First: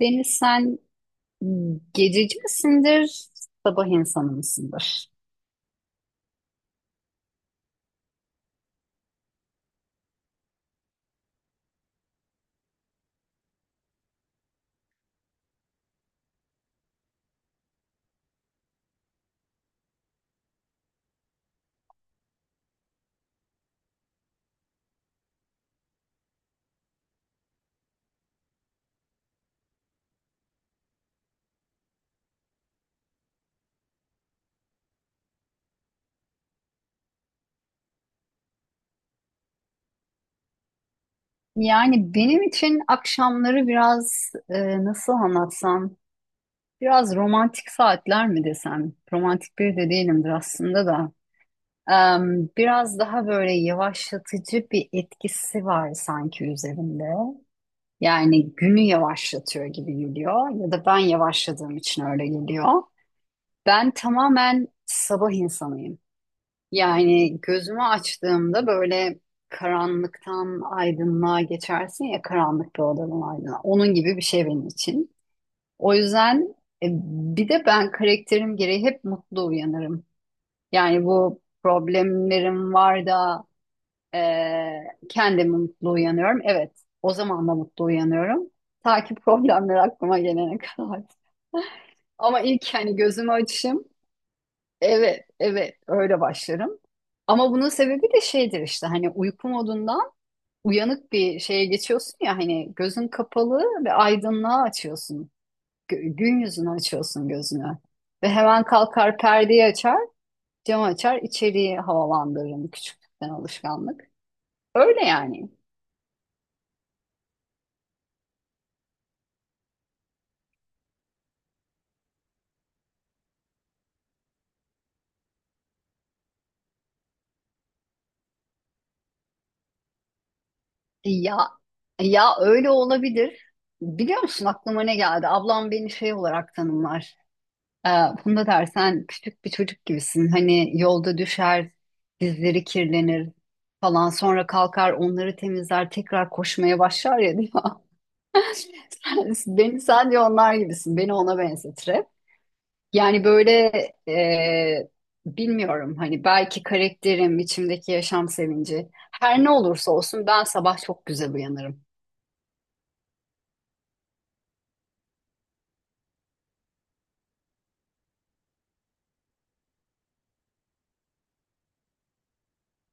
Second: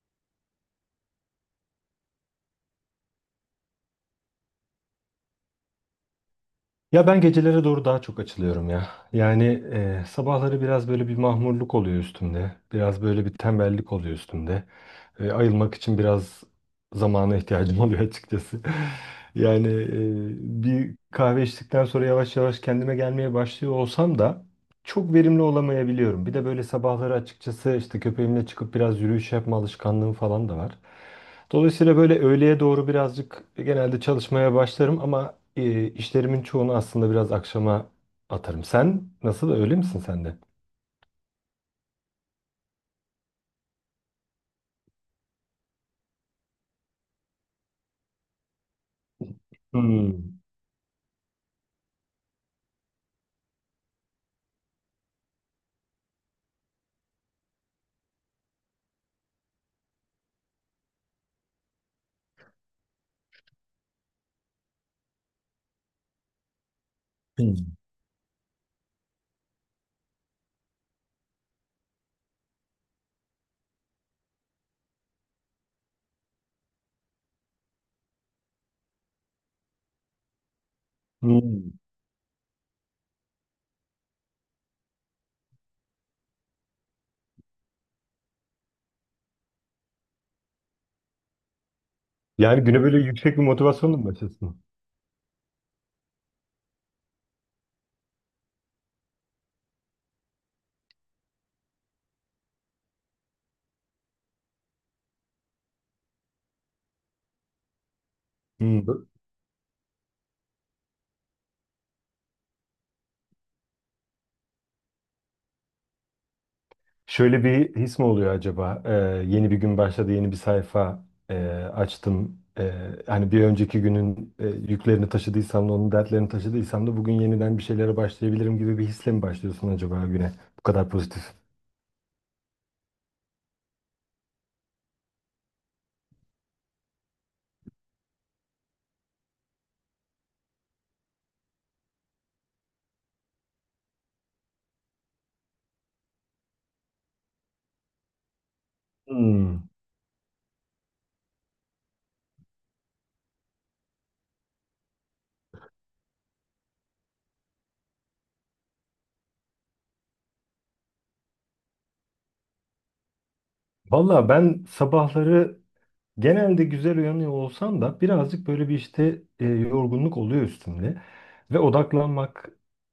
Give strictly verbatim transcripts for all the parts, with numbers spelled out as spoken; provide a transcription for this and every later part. Deniz sen gececi misindir, sabah insanı mısındır? Ya ben gecelere doğru daha çok açılıyorum ya. Yani e, sabahları biraz böyle bir mahmurluk oluyor üstümde. Biraz böyle bir tembellik oluyor üstümde. E, ayılmak için biraz zamana ihtiyacım oluyor açıkçası. Yani e, bir kahve içtikten sonra yavaş yavaş kendime gelmeye başlıyor olsam da çok verimli olamayabiliyorum. Bir de böyle sabahları açıkçası işte köpeğimle çıkıp biraz yürüyüş yapma alışkanlığım falan da var. Dolayısıyla böyle öğleye doğru birazcık genelde çalışmaya başlarım ama e, işlerimin çoğunu aslında biraz akşama atarım. Sen nasıl öyle misin sen de? Yani benim için akşamları biraz e, nasıl anlatsam, biraz romantik saatler mi desem? Romantik biri de değilimdir Hmm. aslında da. Em, biraz daha böyle yavaşlatıcı bir etkisi var sanki üzerinde. Yani günü yavaşlatıyor gibi geliyor ya da ben yavaşladığım için öyle geliyor. Ben tamamen sabah insanıyım. Yani Hmm. gözümü açtığımda böyle karanlıktan aydınlığa geçersin ya karanlık bir odadan aydınlığa. Onun gibi bir şey benim için. O yüzden e, bir de ben karakterim gereği hep mutlu uyanırım. Yani bu Hmm. problemlerim var da e, kendimi mutlu uyanıyorum. Evet, o zaman da mutlu uyanıyorum. Ta ki problemler aklıma gelene kadar. Ama Yani ilk güne hani böyle gözümü yüksek bir açışım. motivasyonla mı başlasın? Evet, evet öyle başlarım. Ama bunun sebebi de şeydir işte hani uyku modundan uyanık bir şeye geçiyorsun ya hani gözün kapalı ve aydınlığa açıyorsun. Gö- Gün yüzünü açıyorsun gözünü. Ve hemen Hmm. kalkar perdeyi açar, camı açar, içeriği havalandırırım küçüklükten alışkanlık. Öyle yani. Şöyle bir his mi oluyor acaba? Ee, yeni bir gün başladı, yeni bir sayfa e, açtım. Ee, hani bir önceki günün e, yüklerini taşıdıysam da onun dertlerini taşıdıysam da bugün yeniden bir şeylere başlayabilirim gibi bir hisle mi başlıyorsun acaba güne? Bu kadar E pozitif. Ya e ya öyle olabilir. Biliyor musun aklıma ne geldi? Ablam beni şey olarak tanımlar. Ee, Funda der sen küçük bir çocuk gibisin. Hani yolda düşer, dizleri kirlenir falan. Sonra kalkar onları temizler, tekrar koşmaya başlar ya diyor. Hmm. Beni sen diyor onlar gibisin. Beni ona benzetir hep. Yani böyle e, bilmiyorum hani belki karakterim, içimdeki yaşam sevinci. Her ne olursa olsun ben sabah çok güzel uyanırım. Valla ben sabahları genelde güzel uyanıyor olsam da birazcık böyle bir işte e, yorgunluk oluyor üstümde. Ve odaklanmak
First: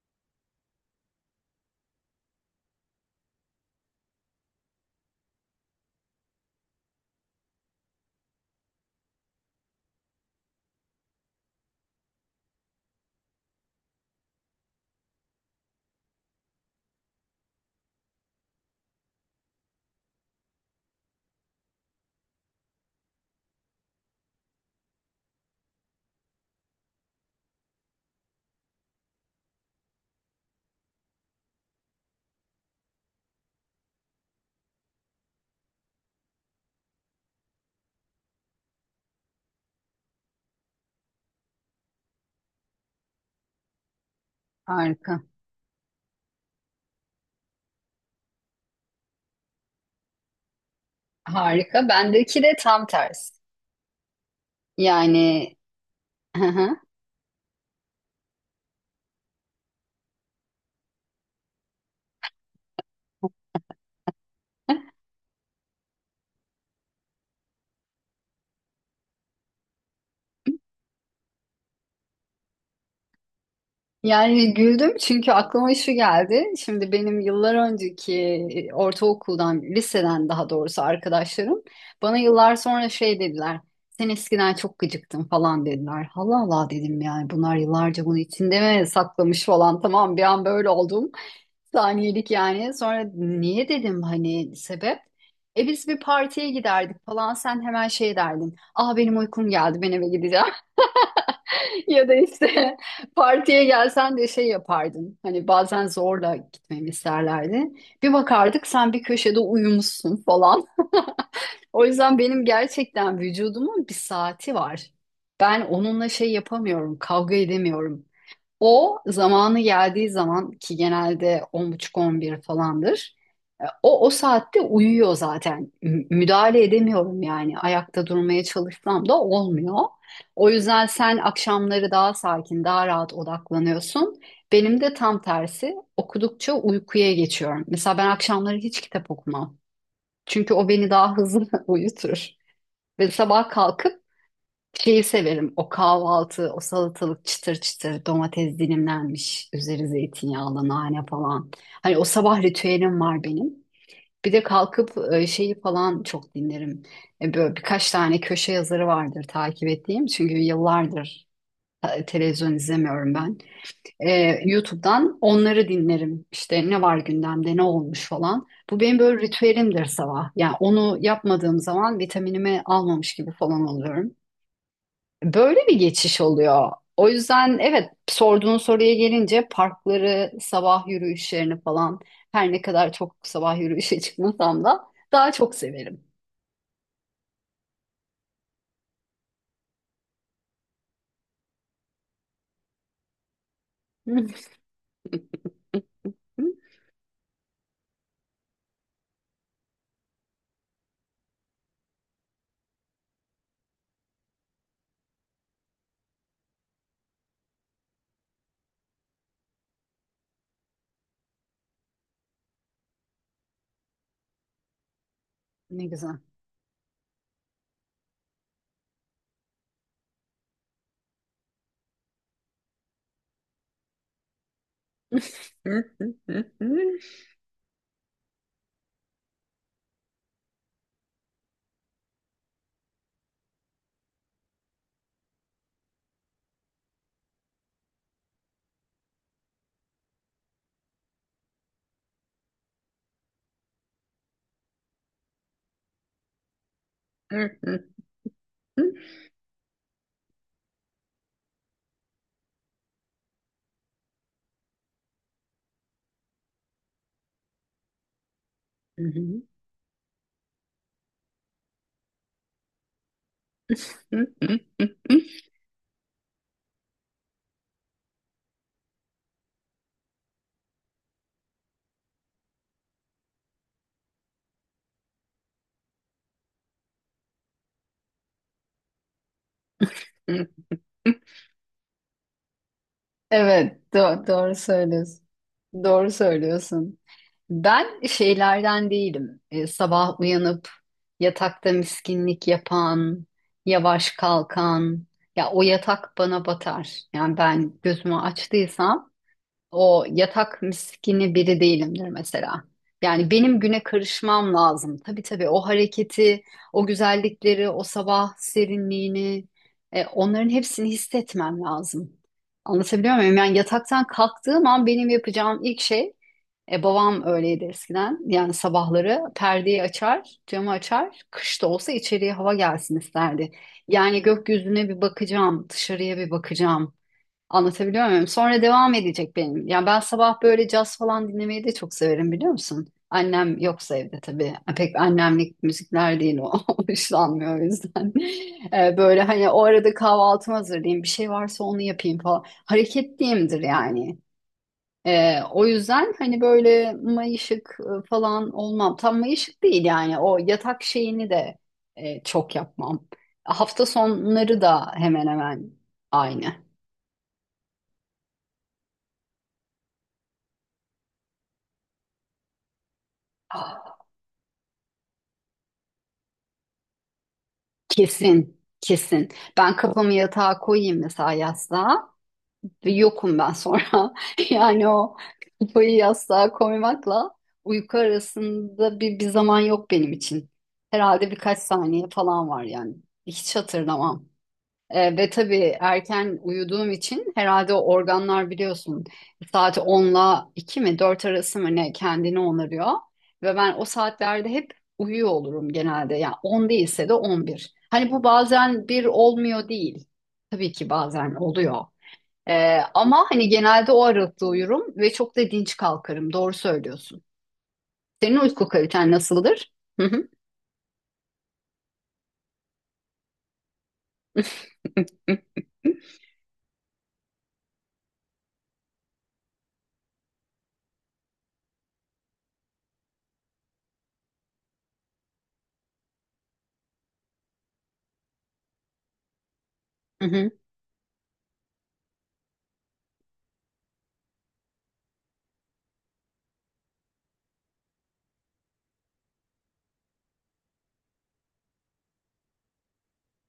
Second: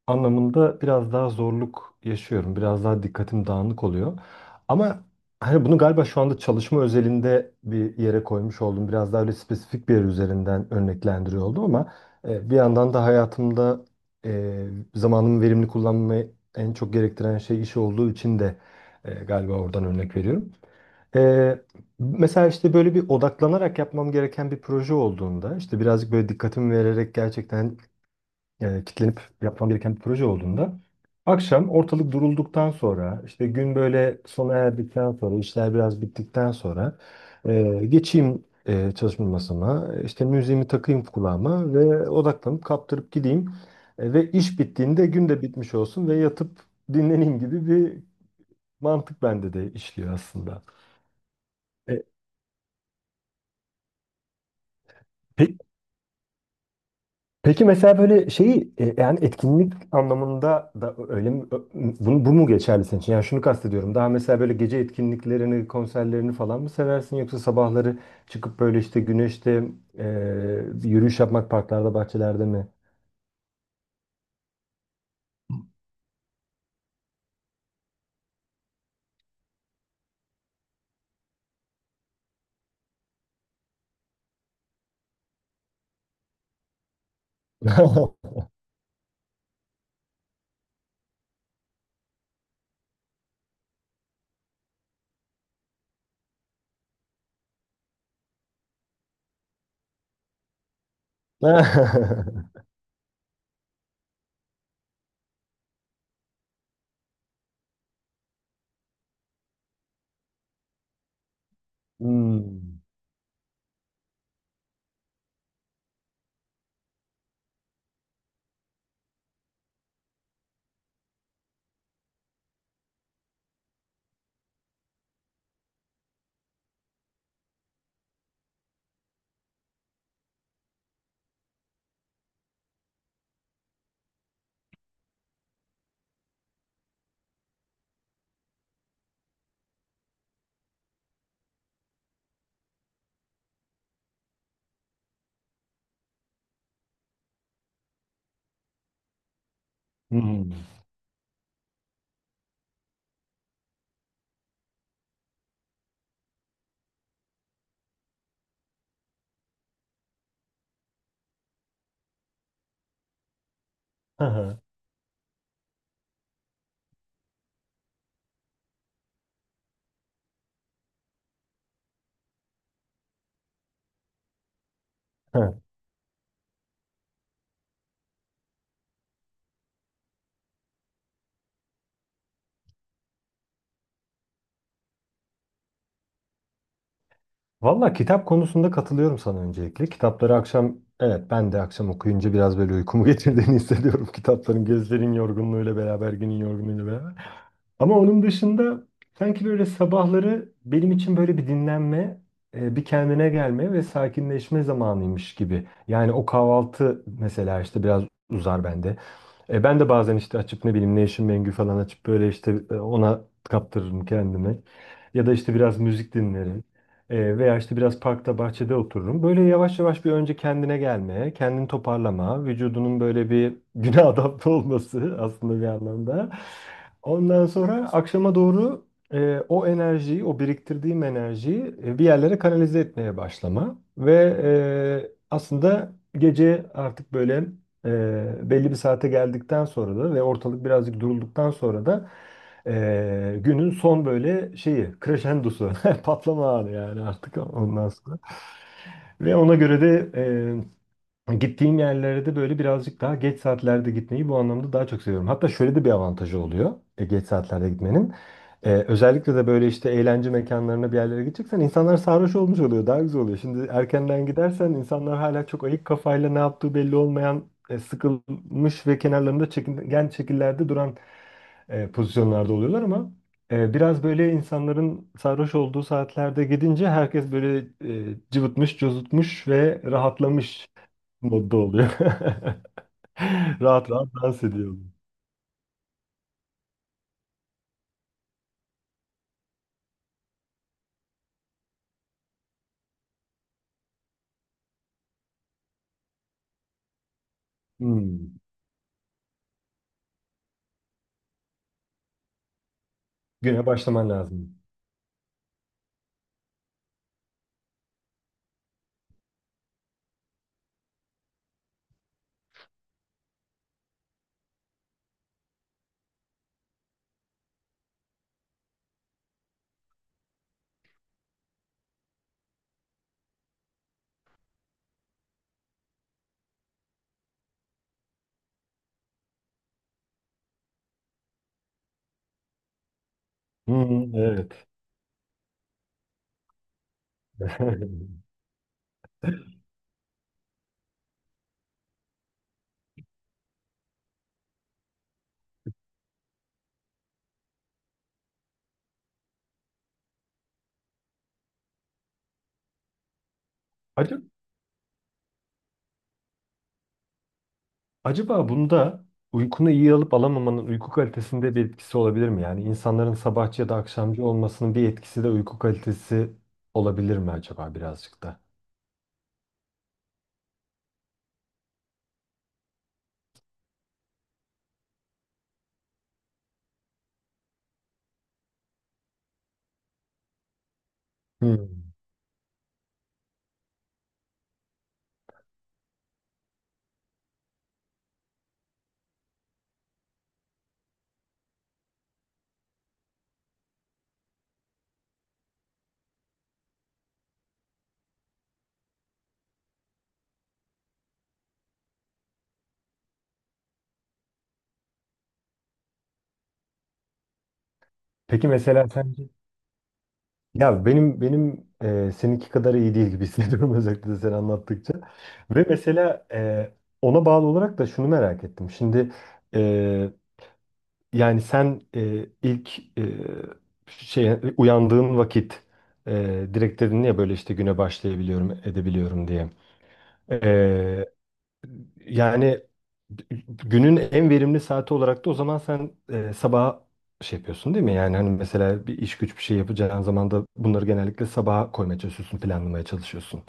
anlamında biraz daha zorluk yaşıyorum. Biraz daha dikkatim dağınık oluyor. Ama hani bunu galiba şu anda çalışma özelinde bir yere koymuş oldum. Biraz daha öyle spesifik bir yer üzerinden örneklendiriyor oldum ama e, bir yandan da hayatımda e, zamanımı verimli kullanmayı en çok gerektiren şey iş olduğu için de e, galiba oradan örnek veriyorum. Ee, mesela işte böyle bir odaklanarak yapmam gereken bir proje olduğunda, işte birazcık böyle dikkatimi vererek gerçekten e, kitlenip yapmam gereken bir proje olduğunda, akşam ortalık durulduktan sonra, işte gün böyle sona erdikten sonra, işler biraz bittikten sonra e, geçeyim e, çalışma masama, işte müziğimi takayım kulağıma ve odaklanıp kaptırıp gideyim. E, ve iş bittiğinde Harika. gün de bitmiş olsun ve yatıp dinleneyim gibi bir mantık bende de işliyor aslında. Harika. E, Bendeki de tam tersi. Yani Peki Peki mesela böyle şeyi e, yani etkinlik anlamında da öyle mi? Ö- Bu, bu mu geçerli senin için? Yani şunu kastediyorum. Daha mesela böyle gece etkinliklerini, konserlerini falan mı seversin yoksa sabahları çıkıp böyle işte güneşte e, yürüyüş yapmak parklarda, bahçelerde mi? Yani güldüm çünkü aklıma şu geldi. Şimdi benim yıllar önceki e, ortaokuldan, liseden daha doğrusu arkadaşlarım bana yıllar sonra şey dediler. Sen eskiden çok gıcıktın falan dediler. Allah Allah dedim yani bunlar yıllarca bunu içinde mi saklamış falan. Tamam bir an böyle oldum. Saniyelik yani. Sonra niye dedim hani sebep? E biz bir partiye giderdik falan sen hemen şey derdin. Aa benim uykum geldi ben eve gideceğim. Ya da işte partiye gelsen de şey yapardın. Hani bazen zorla gitmemi isterlerdi. Bir bakardık sen bir köşede uyumuşsun falan. O yüzden benim Hmm. gerçekten vücudumun bir saati var. Ben onunla şey yapamıyorum, kavga edemiyorum. O zamanı geldiği zaman ki genelde on buçuk-on bir falandır. e, O o saatte uyuyor zaten. M- Müdahale edemiyorum yani. Ayakta durmaya çalışsam da olmuyor. O yüzden sen akşamları daha sakin, daha rahat odaklanıyorsun. Benim de tam tersi. Okudukça uykuya geçiyorum. Mesela ben akşamları hiç kitap okumam. Çünkü o beni daha hızlı uyutur. Ve sabah kalkıp şeyi severim. O kahvaltı, o salatalık çıtır çıtır, domates dilimlenmiş, üzeri Hmm. zeytinyağlı, nane falan. Hani o sabah ritüelim var benim. Bir de kalkıp e, şeyi falan çok dinlerim. E, Böyle birkaç tane köşe yazarı vardır takip ettiğim. Çünkü yıllardır e, televizyon izlemiyorum ben. E, Aha. YouTube'dan onları dinlerim. İşte ne var gündemde, ne olmuş falan. Bu benim böyle ritüelimdir sabah. Yani onu yapmadığım zaman vitaminimi almamış gibi falan oluyorum. Böyle bir geçiş oluyor. O yüzden evet sorduğun soruya gelince parkları, sabah yürüyüşlerini falan her ne kadar çok sabah yürüyüşe çıkmasam da daha çok severim. Valla kitap konusunda katılıyorum sana öncelikle. Kitapları akşam, evet ben de akşam okuyunca biraz böyle uykumu getirdiğini hissediyorum. Kitapların gözlerin yorgunluğuyla beraber, günün yorgunluğuyla beraber. Ama onun dışında sanki böyle sabahları benim için böyle bir dinlenme, e, bir kendine gelme ve sakinleşme zamanıymış gibi. Yani o kahvaltı mesela işte biraz uzar bende. E, ben de bazen işte açıp ne bileyim Nation Mengü falan açıp böyle işte e, ona kaptırırım kendimi. Ya da işte biraz Ne müzik güzel. dinlerim. E, veya işte biraz parkta bahçede otururum. Böyle yavaş yavaş bir önce kendine gelmeye, kendini toparlama, vücudunun böyle bir güne adapte olması aslında bir anlamda. Ondan sonra akşama doğru e, o enerjiyi, o biriktirdiğim enerjiyi e, bir yerlere kanalize etmeye başlama. Ve e, aslında gece artık böyle Eee, belli bir saate geldikten sonra da ve ortalık birazcık durulduktan sonra da eee, günün son böyle şeyi, crescendosu, patlama anı yani artık ondan sonra. Ve ona göre de eee, gittiğim yerlere de böyle birazcık daha geç saatlerde gitmeyi bu anlamda daha çok seviyorum. Hatta şöyle de bir avantajı oluyor e, geç saatlerde gitmenin. Ee, özellikle de böyle işte eğlence mekanlarına bir yerlere gideceksen insanlar sarhoş olmuş oluyor. Daha güzel oluyor. Şimdi erkenden gidersen insanlar hala çok ayık kafayla ne yaptığı belli olmayan e, sıkılmış ve kenarlarında çekingen şekillerde duran e, pozisyonlarda oluyorlar ama e, biraz böyle insanların sarhoş olduğu saatlerde gidince herkes böyle e, cıvıtmış, cozutmuş ve rahatlamış modda oluyor. Rahat Evet, rahat do- dans doğru ediyor. söylüyorsun. Doğru söylüyorsun. Ben şeylerden değilim. E, sabah uyanıp yatakta miskinlik yapan, yavaş kalkan. Ya o yatak bana batar. Yani ben gözümü Hmm. açtıysam o yatak miskini biri değilimdir mesela. Yani benim Güne güne başlaman karışmam lazım. lazım. Tabii tabii o hareketi, o güzellikleri, o sabah serinliğini, e, onların hepsini hissetmem lazım. Anlatabiliyor muyum? Yani yataktan kalktığım an benim yapacağım ilk şey, e, babam öyleydi eskiden. Yani sabahları perdeyi açar, camı açar, kış da olsa içeriye hava gelsin isterdi. Yani gökyüzüne bir bakacağım, dışarıya bir bakacağım. Anlatabiliyor muyum? Sonra devam edecek benim. Ya ben sabah böyle caz falan dinlemeyi de çok severim biliyor musun? Annem yoksa Hmm, evde tabii. evet. Pek annemlik müzikler değil o. Hoşlanmıyor o yüzden. Ee, böyle hani o arada kahvaltımı hazırlayayım. Bir şey varsa onu yapayım falan. Hareketliyimdir yani. Ee, o yüzden hani böyle mayışık e, falan olmam. Tam mayışık değil yani. O yatak şeyini de e, çok yapmam. Hafta Acaba, sonları da hemen hemen aynı. acaba bunda uykunu iyi alıp alamamanın uyku kalitesinde bir etkisi olabilir mi? Yani insanların sabahçı ya da akşamcı olmasının bir etkisi de uyku kalitesi olabilir mi acaba birazcık da? Kesin, kesin. Ben kafamı yatağa koyayım mesela yastığa ve yokum ben sonra. Yani o kafayı yastığa koymakla uyku arasında bir, bir zaman yok benim için. Herhalde birkaç Hmm. saniye falan var yani. Hiç hatırlamam. E, ve tabii erken uyuduğum için herhalde o organlar biliyorsun saat onla iki mi dört arası mı ne kendini onarıyor. Ve ben o saatlerde hep uyuyor olurum genelde. Yani on değilse de on bir. Hani bu bazen bir olmuyor değil. Tabii ki bazen oluyor. E, ama hani genelde o aralıkta uyurum ve çok da dinç kalkarım. Doğru söylüyorsun. Senin Peki uyku mesela kaliten sence nasıldır? Hı hı. ya benim benim e, seninki kadar iyi değil gibi hissediyorum özellikle sen anlattıkça. Ve mesela e, ona bağlı olarak da şunu merak ettim. Şimdi e, yani sen e, ilk e, şey uyandığın vakit e, direkt dedin ya böyle işte güne başlayabiliyorum, edebiliyorum diye. Hı hı. E, yani günün en verimli saati olarak da o zaman sen e, sabah şey yapıyorsun değil mi? Yani hani mesela bir iş güç bir şey yapacağın zaman da bunları genellikle sabaha koymaya çalışıyorsun, planlamaya çalışıyorsun.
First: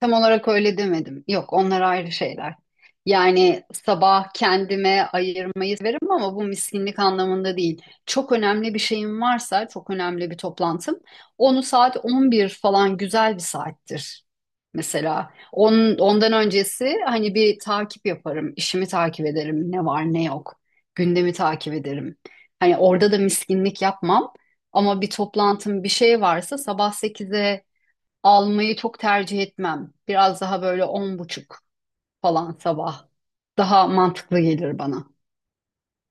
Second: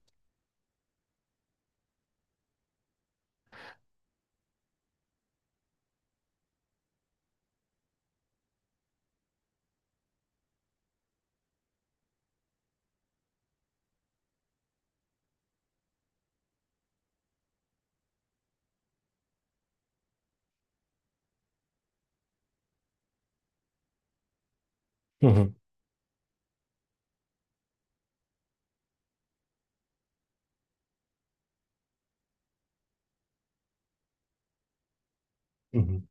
Tam olarak öyle demedim. Yok, onlar ayrı şeyler. Yani sabah kendime ayırmayı severim ama bu miskinlik anlamında değil. Çok önemli bir şeyim varsa, çok önemli bir toplantım, onu saat on bir falan güzel bir saattir. Mesela on ondan öncesi hani bir takip yaparım, işimi takip ederim, ne var ne yok, gündemi takip ederim. Hani orada da miskinlik yapmam ama bir Hı hı. toplantım bir şey varsa sabah sekize almayı çok tercih etmem. Biraz daha böyle on buçuk falan sabah. Daha mantıklı gelir bana. Hı hı.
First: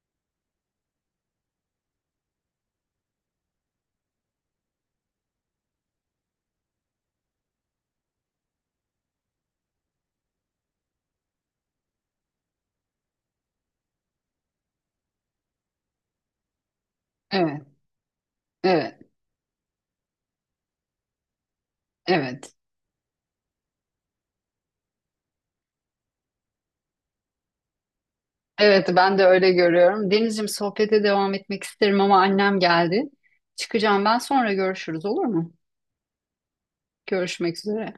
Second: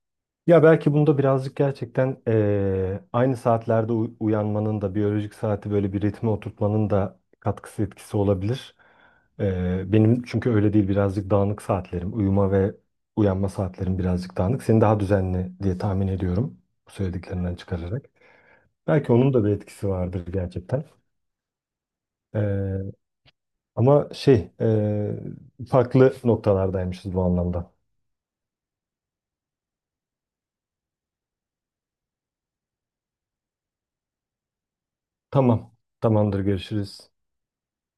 Ya belki bunda birazcık gerçekten eee, aynı saatlerde u- uyanmanın da biyolojik saati böyle bir ritme oturtmanın da katkısı etkisi olabilir. Eee, benim çünkü öyle değil birazcık dağınık saatlerim. Uyuma ve uyanma saatlerim birazcık dağınık. Senin daha düzenli diye tahmin ediyorum bu söylediklerinden Evet, çıkararak. evet, Belki onun da bir etkisi vardır gerçekten. evet. Eee, ama şey eee, farklı noktalardaymışız bu anlamda. Evet, ben de öyle görüyorum. Denizciğim sohbete devam etmek isterim ama annem geldi. Çıkacağım ben sonra görüşürüz olur mu? Tamam, tamamdır görüşürüz. Görüşmek üzere.